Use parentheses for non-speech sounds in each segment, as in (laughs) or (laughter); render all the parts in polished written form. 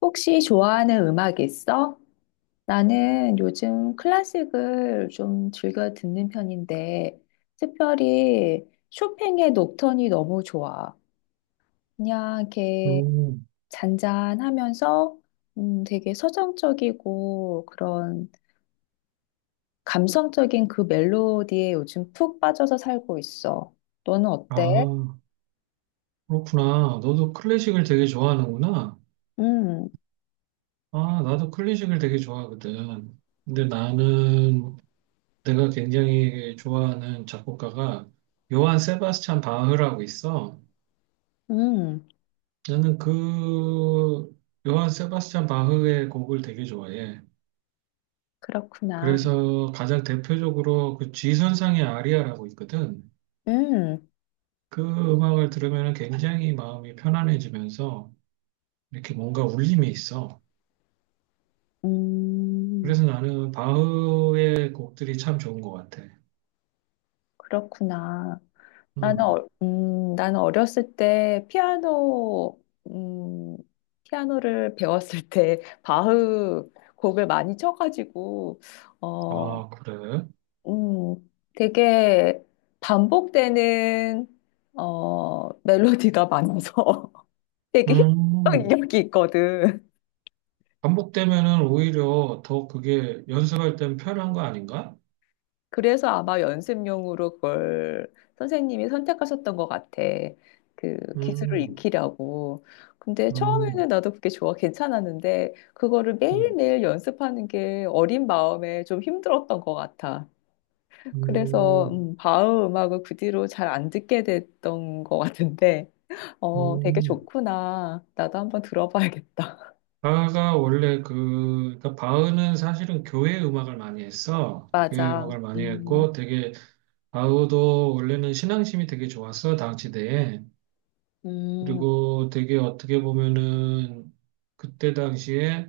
혹시 좋아하는 음악 있어? 나는 요즘 클래식을 좀 즐겨 듣는 편인데, 특별히 쇼팽의 녹턴이 너무 좋아. 그냥 이렇게 음, 잔잔하면서 되게 서정적이고 그런 감성적인 그 멜로디에 요즘 푹 빠져서 살고 있어. 너는 어때? 아, 그렇구나. 너도 클래식을 되게 좋아하는구나. 음, 아, 나도 클래식을 되게 좋아하거든. 근데 나는 내가 굉장히 좋아하는 작곡가가 요한 세바스찬 바흐라고 있어. 음, 나는 그 요한 세바스찬 바흐의 곡을 되게 좋아해. 그렇구나. 그래서 가장 대표적으로 그 G선상의 아리아라고 있거든. 음, 그 음악을 들으면 굉장히 마음이 편안해지면서 이렇게 뭔가 울림이 있어. 음, 그래서 나는 바흐의 곡들이 참 좋은 것 같아. 그렇구나. 나는, 음. 나는 어렸을 때 피아노, 음, 피아노를 (laughs) 배웠을 때 바흐 곡을 많이 쳐가지고, 어, 아, 그래? 음, 되게 반복되는, 멜로디가 많아서 (laughs) 되게 힘 음. 든었이 있거든. 반복되면은 오히려 더 그게 연습할 땐 편한 거 아닌가? 그래서 아마 연습용으로 그걸 선생님이 선택하셨던 것 같아. 그 기술을 음. 익히려고. 근데 음. 처음에는 나도 그게 좋아, 괜찮았는데, 그거를 음. 매일매일 연습하는 게 어린 마음에 좀 힘들었던 것 같아. 그래서, 음. 바흐 음악을 그 뒤로 잘 안 듣게 됐던 것 같은데, 되게 음. 좋구나. 나도 한번 들어봐야겠다. 바흐가 원래 그러니까 바흐는 사실은 교회 음악을 많이 (laughs) 했어. 교회 맞아. 음악을 많이 음. 했고 되게, 바흐도 원래는 신앙심이 되게 좋았어, 당시대에. 음. 그리고 되게 어떻게 보면은 그때 당시에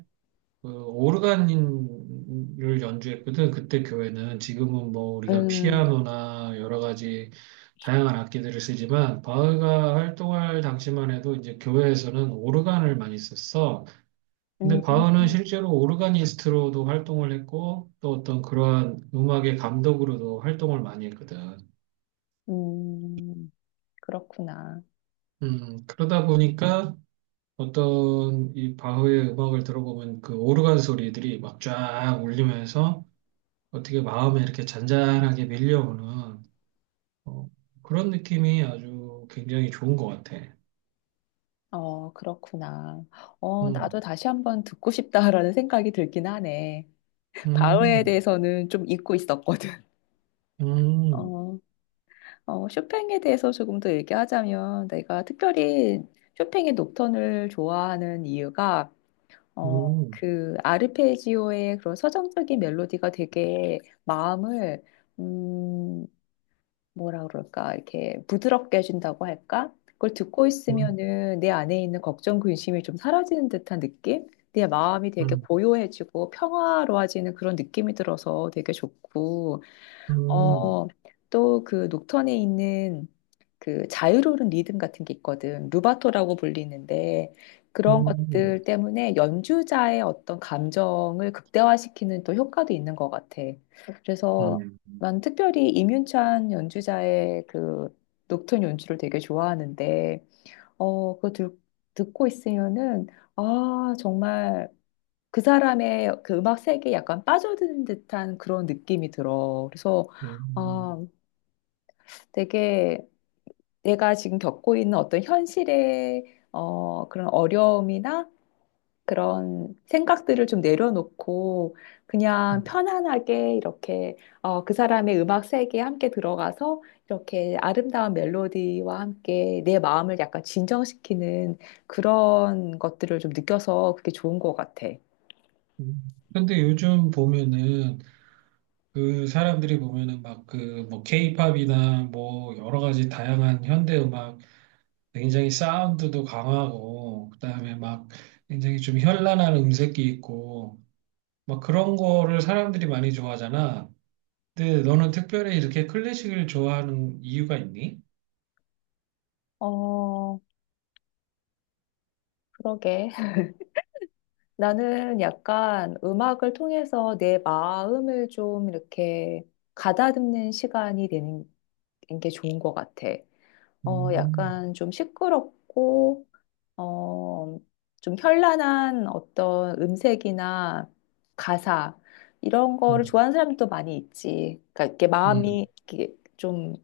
그 오르간을 연주했거든. 그때 교회는 지금은 뭐 우리가 음. 피아노나 여러 가지 다양한 악기들을 쓰지만 바흐가 활동할 당시만 해도 이제 교회에서는 오르간을 많이 썼어. 근데 음. 바흐는 실제로 오르가니스트로도 활동을 했고 또 어떤 그러한 음악의 감독으로도 활동을 많이 했거든. 음. 그렇구나. 그러다 보니까 어떤 이 바흐의 음악을 들어보면 그 오르간 소리들이 막 쫙 울리면서 어떻게 마음에 이렇게 잔잔하게 밀려오는 어, 그런 느낌이 아주 굉장히 좋은 것 같아. 그렇구나. 음, 나도 다시 한번 듣고 싶다라는 생각이 들긴 하네. 바흐에 음, 대해서는 좀 잊고 있었거든. (laughs) 음, 어, 쇼팽에 대해서 조금 더 얘기하자면 내가 특별히 쇼팽의 녹턴을 좋아하는 이유가 어, 음, 그 아르페지오의 그런 서정적인 멜로디가 되게 마음을 음, 뭐라 그럴까, 이렇게 부드럽게 해준다고 할까? 그걸 듣고 음, 있으면은 내 안에 있는 걱정, 근심이 좀 사라지는 듯한 느낌? 내 마음이 되게 음, 고요해지고 평화로워지는 그런 느낌이 들어서 되게 좋고, 음, 어, 또 그 녹턴에 있는 그 자유로운 리듬 같은 게 있거든. 루바토라고 불리는데 그런 것들 때문에 연주자의 어떤 감정을 극대화시키는 또 효과도 있는 것 같아. 그래서 음, 난 특별히 임윤찬 연주자의 그 녹턴 연주를 되게 좋아하는데 어, 그거 들, 듣고 있으면은 아, 정말 그 사람의 그 음악 세계에 약간 빠져드는 듯한 그런 느낌이 들어. 그래서 음, 아, 되게 내가 지금 겪고 있는 어떤 현실의 그런 어려움이나 그런 생각들을 좀 내려놓고 그냥 편안하게 이렇게 그 사람의 음악 세계에 함께 들어가서 이렇게 아름다운 멜로디와 함께 내 마음을 약간 진정시키는 그런 것들을 좀 느껴서 그게 좋은 것 같아. 근데 요즘 보면은 그 사람들이 보면은 막 그 뭐 케이팝이나 뭐 여러 가지 다양한 현대 음악 굉장히 사운드도 강하고 그다음에 막 굉장히 좀 현란한 음색이 있고 막 그런 거를 사람들이 많이 좋아하잖아. 근데 너는 특별히 이렇게 클래식을 좋아하는 이유가 있니? 어, 그러게. 나는 약간 음악을 통해서 내 마음을 좀 이렇게 가다듬는 시간이 되는 게 좋은 것 같아. 어, 음, 약간 좀 시끄럽고, 어, 좀 현란한 어떤 음색이나 가사, 이런 거를 음, 좋아하는 사람도 많이 있지. 그러니까 이렇게 마음이 음, 이렇게 좀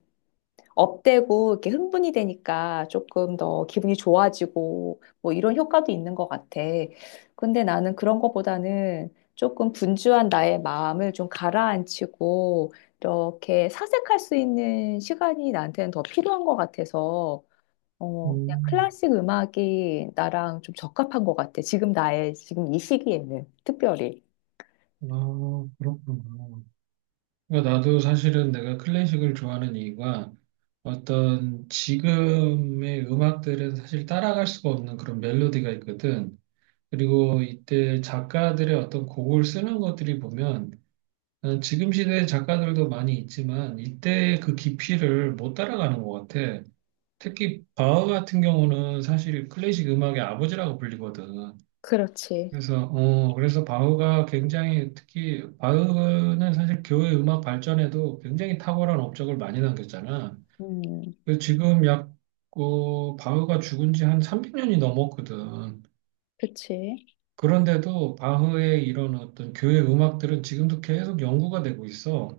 업되고 이렇게 흥분이 되니까 조금 더 기분이 좋아지고 뭐 이런 효과도 있는 것 같아. 근데 나는 그런 것보다는 조금 분주한 나의 마음을 좀 가라앉히고 이렇게 사색할 수 있는 시간이 나한테는 더 필요한 것 같아서 그냥 음. 클래식 음악이 나랑 좀 적합한 것 같아. 지금 나의 지금 이 시기에는 특별히. 아, 그렇구나. 그러니까 나도 사실은 내가 클래식을 좋아하는 이유가 어떤 지금의 음악들은 사실 따라갈 수가 없는 그런 멜로디가 있거든. 그리고 이때 작가들의 어떤 곡을 쓰는 것들이 보면 나는 지금 시대의 작가들도 많이 있지만 이때의 그 깊이를 못 따라가는 것 같아. 특히 바흐 같은 경우는 사실 클래식 음악의 아버지라고 불리거든. 그렇지. 그래서 바흐가 굉장히, 특히 바흐는 사실 교회 음악 발전에도 굉장히 탁월한 업적을 많이 남겼잖아. 음, 그래서 지금 약 바흐가 죽은 지 한 300년이 넘었거든. 그치. 그런데도 바흐의 이런 어떤 교회 음악들은 지금도 계속 연구가 되고 있어.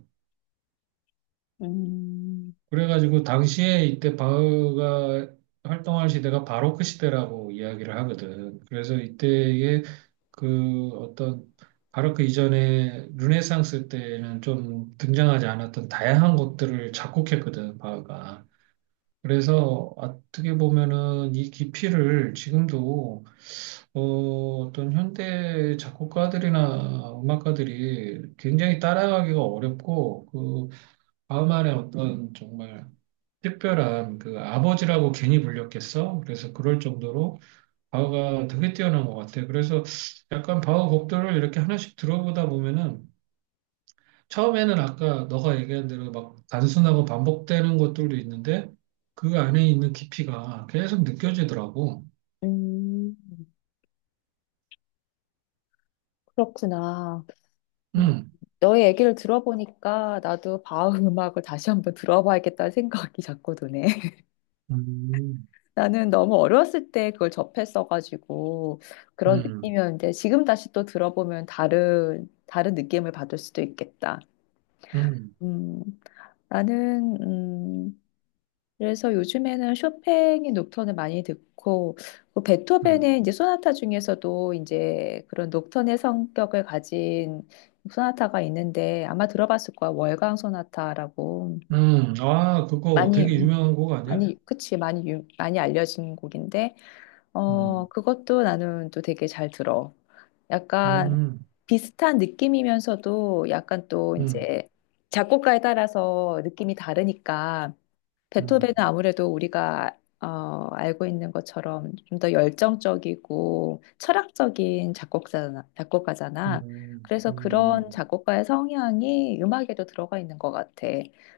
음, 그래가지고 당시에 이때 바흐가 활동할 시대가 바로크 시대라고 이야기를 하거든. 그래서 이때의 그 어떤 바로크 이전에 르네상스 때는 좀 등장하지 않았던 다양한 것들을 작곡했거든, 바흐가. 그래서 어떻게 보면은 이 깊이를 지금도 어, 어떤 현대 작곡가들이나 음악가들이 굉장히 따라가기가 어렵고, 그 바흐만의 어떤 정말 특별한, 그 아버지라고 괜히 불렸겠어? 그래서 그럴 정도로 바흐가 되게 뛰어난 것 같아. 그래서 약간 바흐 곡들을 이렇게 하나씩 들어보다 보면은 처음에는 아까 너가 얘기한 대로 막 단순하고 반복되는 것들도 있는데 그 안에 있는 깊이가 계속 느껴지더라고. 음, 그렇구나. 음, 음, 너의 얘기를 들어보니까 나도 바흐 음악을 다시 한번 들어봐야겠다는 생각이 자꾸 드네. (laughs) 음, 나는 너무 어렸을 때 그걸 접했어가지고 그런 음, 느낌이었는데 지금 다시 또 들어보면 다른 느낌을 받을 수도 있겠다. 음, 음, 나는, 그래서 요즘에는 쇼팽의 녹턴을 많이 듣고 그 음, 베토벤의 이제 소나타 중에서도 이제 그런 녹턴의 성격을 가진 소나타가 있는데 아마 들어봤을 거야. 월광 소나타라고 아, 그거 많이 되게 음, 유명한 곡 아니야? 많이 그치 많이 알려진 곡인데 음, 그것도 나는 또 되게 잘 들어. 약간 음, 비슷한 느낌이면서도 약간 또 음, 이제 작곡가에 따라서 느낌이 다르니까 베토벤은 음, 아무래도 우리가 알고 있는 것처럼 좀 더 열정적이고 철학적인 작곡가잖아. 음, 그래서 그런 음. 작곡가의 성향이 음악에도 들어가 있는 것 같아.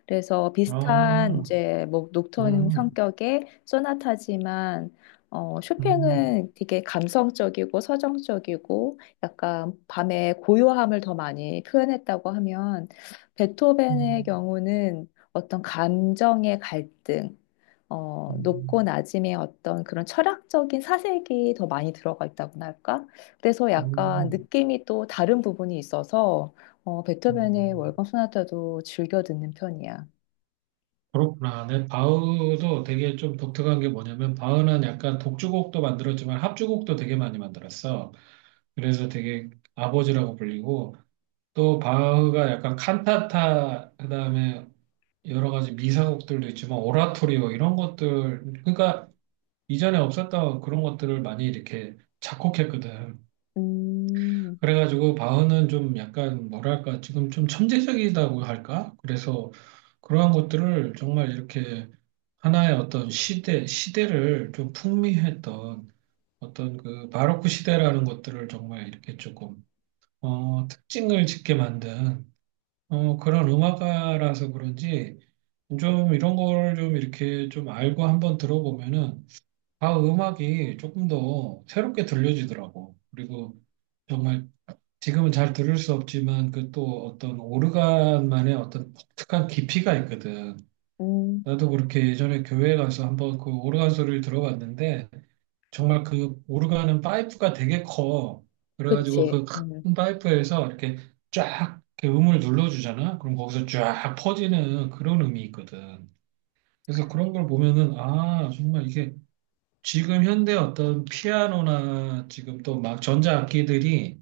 그래서 비슷한 아, 이제 뭐 녹톤 음, 성격의 소나타지만 음, 쇼팽은 되게 감성적이고 서정적이고 약간 밤의 고요함을 더 많이 표현했다고 하면 베토벤의 음, 경우는 어떤 감정의 갈등, 음, 높고 낮음의 어떤 그런 철학적인 사색이 더 많이 들어가 있다고나 할까? 그래서 약간 음. 느낌이 또 다른 부분이 있어서 베토벤의 음, 월광 소나타도 즐겨 듣는 편이야. 그렇구나. 네, 바흐도 되게 좀 독특한 게 뭐냐면 바흐는 약간 독주곡도 만들었지만 합주곡도 되게 많이 만들었어. 그래서 되게 아버지라고 불리고 또 바흐가 약간 칸타타, 그다음에 여러 가지 미사곡들도 있지만 오라토리오, 이런 것들, 그러니까 이전에 없었던 그런 것들을 많이 이렇게 작곡했거든. 음, 그래가지고 바흐는 좀 약간 뭐랄까, 지금 좀 천재적이다고 할까? 그래서 그러한 것들을 정말 이렇게 하나의 어떤 시대, 시대를 좀 풍미했던 어떤 그 바로크 시대라는 것들을 정말 이렇게 조금 특징을 짓게 만든 그런 음악가라서 그런지 좀 이런 거를 좀 이렇게 좀 알고 한번 들어보면은, 아 음악이 조금 더 새롭게 들려지더라고. 그리고 정말 지금은 잘 들을 수 없지만 그 또 어떤 오르간만의 어떤 독특한 깊이가 있거든. 음, 나도 그렇게 예전에 교회 가서 한번 그 오르간 소리를 들어봤는데 정말 그 오르간은 파이프가 되게 커. 그래가지고 그치. 그 음. 큰 파이프에서 이렇게 쫙 이렇게 음을 눌러주잖아. 그럼 거기서 쫙 퍼지는 그런 음이 있거든. 그래서 그런 걸 보면은 아 정말 이게 지금 현대 어떤 피아노나 지금 또 막 전자악기들이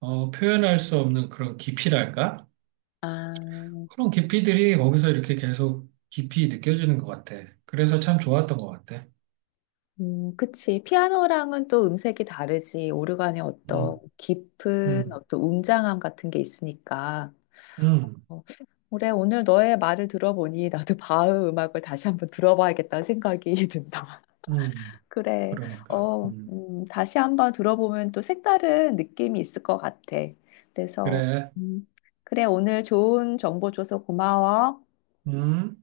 표현할 수 없는 그런 깊이랄까? 아. 그런 깊이들이 거기서 이렇게 계속 깊이 느껴지는 것 같아. 그래서 참 좋았던 것 같아. 그치. 피아노랑은 또 음색이 다르지. 오르간의 어떤 음, 깊은 음, 어떤 웅장함 같은 게 있으니까. 음, 어, 그래, 오늘 너의 말을 들어보니 (laughs) 나도 바흐 음악을 다시 한번 들어봐야겠다는 생각이 (laughs) 든다. 음. 그래. 그러니까. 음. 다시 한번 들어보면 또 색다른 느낌이 있을 것 같아. 그래서, 그래. 음, 그래, 오늘 좋은 정보 줘서 고마워. 음.